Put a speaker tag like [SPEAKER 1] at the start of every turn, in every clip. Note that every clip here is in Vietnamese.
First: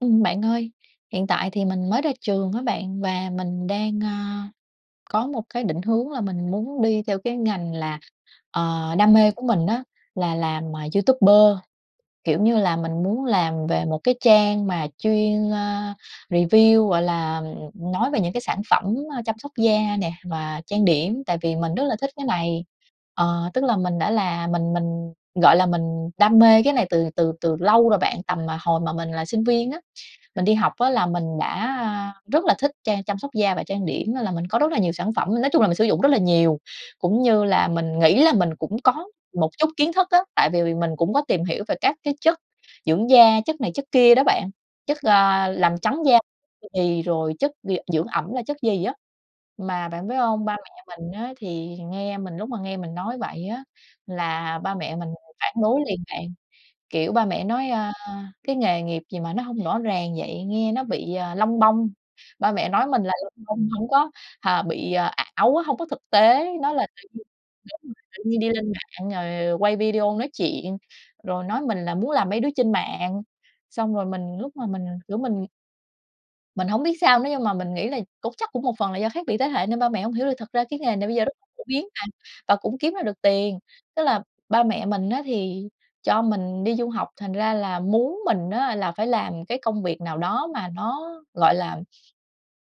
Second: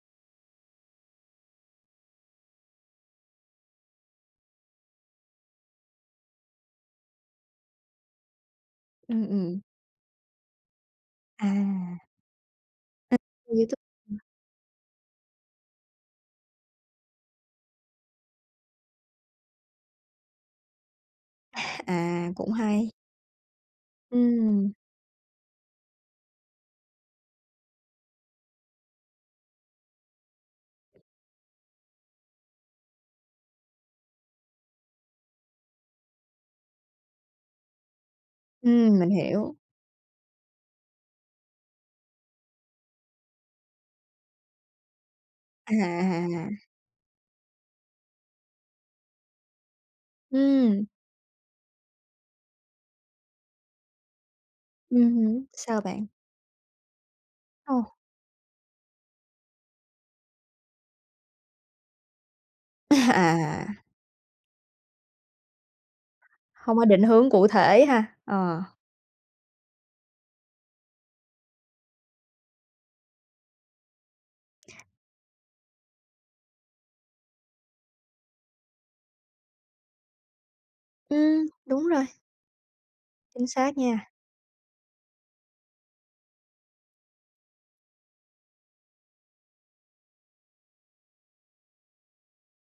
[SPEAKER 1] Ừm, bạn ơi, hiện tại thì mình mới ra trường á bạn và mình đang, a, có một cái định hướng là mình muốn đi theo cái ngành là, ờ, đam
[SPEAKER 2] Ừm,
[SPEAKER 1] mê của
[SPEAKER 2] ừm.
[SPEAKER 1] mình á là làm, à, YouTuber.
[SPEAKER 2] À.
[SPEAKER 1] Kiểu như là, mình
[SPEAKER 2] À,
[SPEAKER 1] muốn làm
[SPEAKER 2] YouTube.
[SPEAKER 1] về một cái
[SPEAKER 2] Ừm.
[SPEAKER 1] trang mà chuyên, a, review, gọi là, ừm, nói về những cái sản phẩm, ơ, chăm sóc da nè và trang điểm tại vì mình
[SPEAKER 2] A,
[SPEAKER 1] rất là thích cái
[SPEAKER 2] à, cũng
[SPEAKER 1] này.
[SPEAKER 2] hay.
[SPEAKER 1] Ờ, tức là mình đã là
[SPEAKER 2] Ừm.
[SPEAKER 1] mình mình, gọi là, mình đam mê cái này từ từ từ lâu rồi bạn, tầm mà hồi mà mình là sinh viên á. Mình đi học á là mình đã rất là thích trang chăm sóc da và trang điểm nên là mình có rất là nhiều sản phẩm, nói chung là mình sử dụng rất là nhiều. Cũng như là mình nghĩ là mình cũng
[SPEAKER 2] Ừm,
[SPEAKER 1] có
[SPEAKER 2] mình
[SPEAKER 1] một
[SPEAKER 2] hiểu.
[SPEAKER 1] chút kiến thức á, tại vì mình cũng có tìm hiểu về các cái chất dưỡng da, chất này chất kia đó bạn, chất, ờ, làm trắng da,
[SPEAKER 2] À.
[SPEAKER 1] ư, thì rồi chất d dưỡng ẩm là chất gì á. Mà bạn biết hông, ba
[SPEAKER 2] Ừm.
[SPEAKER 1] mẹ mình á thì nghe mình lúc mà nghe mình nói vậy á, là ba mẹ mình
[SPEAKER 2] Ừm hứm,
[SPEAKER 1] phản
[SPEAKER 2] sao
[SPEAKER 1] đối liền
[SPEAKER 2] bạn?
[SPEAKER 1] bạn, kiểu, ba mẹ nói,
[SPEAKER 2] Ồ.
[SPEAKER 1] a, cái nghề nghiệp gì mà nó hông rõ ràng vậy, nghe nó bị, à, lông bông. Ba mẹ nói mình là lông bông
[SPEAKER 2] À.
[SPEAKER 1] hổng có, à, bị ảo á, hông có thực tế, nói
[SPEAKER 2] Không có
[SPEAKER 1] là
[SPEAKER 2] định
[SPEAKER 1] tự nhiên
[SPEAKER 2] hướng cụ
[SPEAKER 1] cái
[SPEAKER 2] thể
[SPEAKER 1] mình
[SPEAKER 2] ha.
[SPEAKER 1] tự nhiên đi
[SPEAKER 2] Ờ.
[SPEAKER 1] lên mạng rồi quay video nói chuyện, rồi nói mình là muốn làm mấy đứa trên mạng, xong rồi mình lúc mà mình, kiểu, mình mình hông biết sao nữa nhưng mà mình nghĩ là cũng chắc cũng một phần là do khác biệt thế hệ nên ba mẹ hông hiểu được, thực ra cái nghề này bây giờ rất
[SPEAKER 2] Ừm,
[SPEAKER 1] phổ
[SPEAKER 2] đúng
[SPEAKER 1] biến mà
[SPEAKER 2] rồi.
[SPEAKER 1] và cũng kiếm ra được
[SPEAKER 2] Chính
[SPEAKER 1] tiền.
[SPEAKER 2] xác
[SPEAKER 1] Tức
[SPEAKER 2] nha.
[SPEAKER 1] là ba mẹ mình á thì cho mình đi du học thành ra là muốn mình á là phải làm cái công việc nào đó mà nó, gọi là,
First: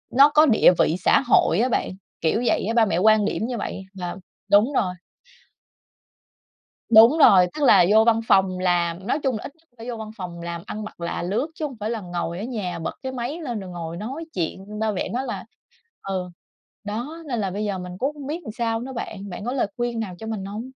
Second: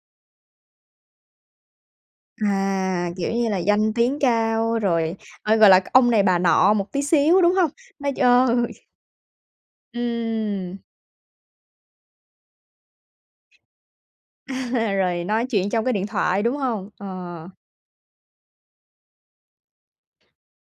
[SPEAKER 1] nó có địa vị xã hội á bạn, kiểu vậy á. Ba mẹ
[SPEAKER 2] À,
[SPEAKER 1] quan
[SPEAKER 2] kiểu
[SPEAKER 1] điểm
[SPEAKER 2] như
[SPEAKER 1] như
[SPEAKER 2] là,
[SPEAKER 1] vậy
[SPEAKER 2] danh
[SPEAKER 1] và
[SPEAKER 2] tiếng
[SPEAKER 1] đúng
[SPEAKER 2] cao
[SPEAKER 1] rồi.
[SPEAKER 2] rồi, ờ, gọi là ông này bà nọ một tí
[SPEAKER 1] Đúng
[SPEAKER 2] xíu,
[SPEAKER 1] rồi,
[SPEAKER 2] đúng
[SPEAKER 1] tức
[SPEAKER 2] hông?
[SPEAKER 1] là vô
[SPEAKER 2] Nói ch
[SPEAKER 1] văn phòng làm, nói chung là ít nhất phải vô văn phòng làm,
[SPEAKER 2] Ừm.
[SPEAKER 1] ăn mặc là lướt chứ hông phải là ngồi ở nhà bật cái máy lên rồi ngồi nói chuyện. Ba
[SPEAKER 2] Ờ,
[SPEAKER 1] mẹ
[SPEAKER 2] rồi
[SPEAKER 1] nói
[SPEAKER 2] nói
[SPEAKER 1] là
[SPEAKER 2] chuyện trong cái điện
[SPEAKER 1] ừ,
[SPEAKER 2] thoại, đúng hông?
[SPEAKER 1] đó nên là
[SPEAKER 2] Ờ.
[SPEAKER 1] bây giờ mình cũng hông biết sao nữa bạn, bạn có lời khuyên nào cho mình hông?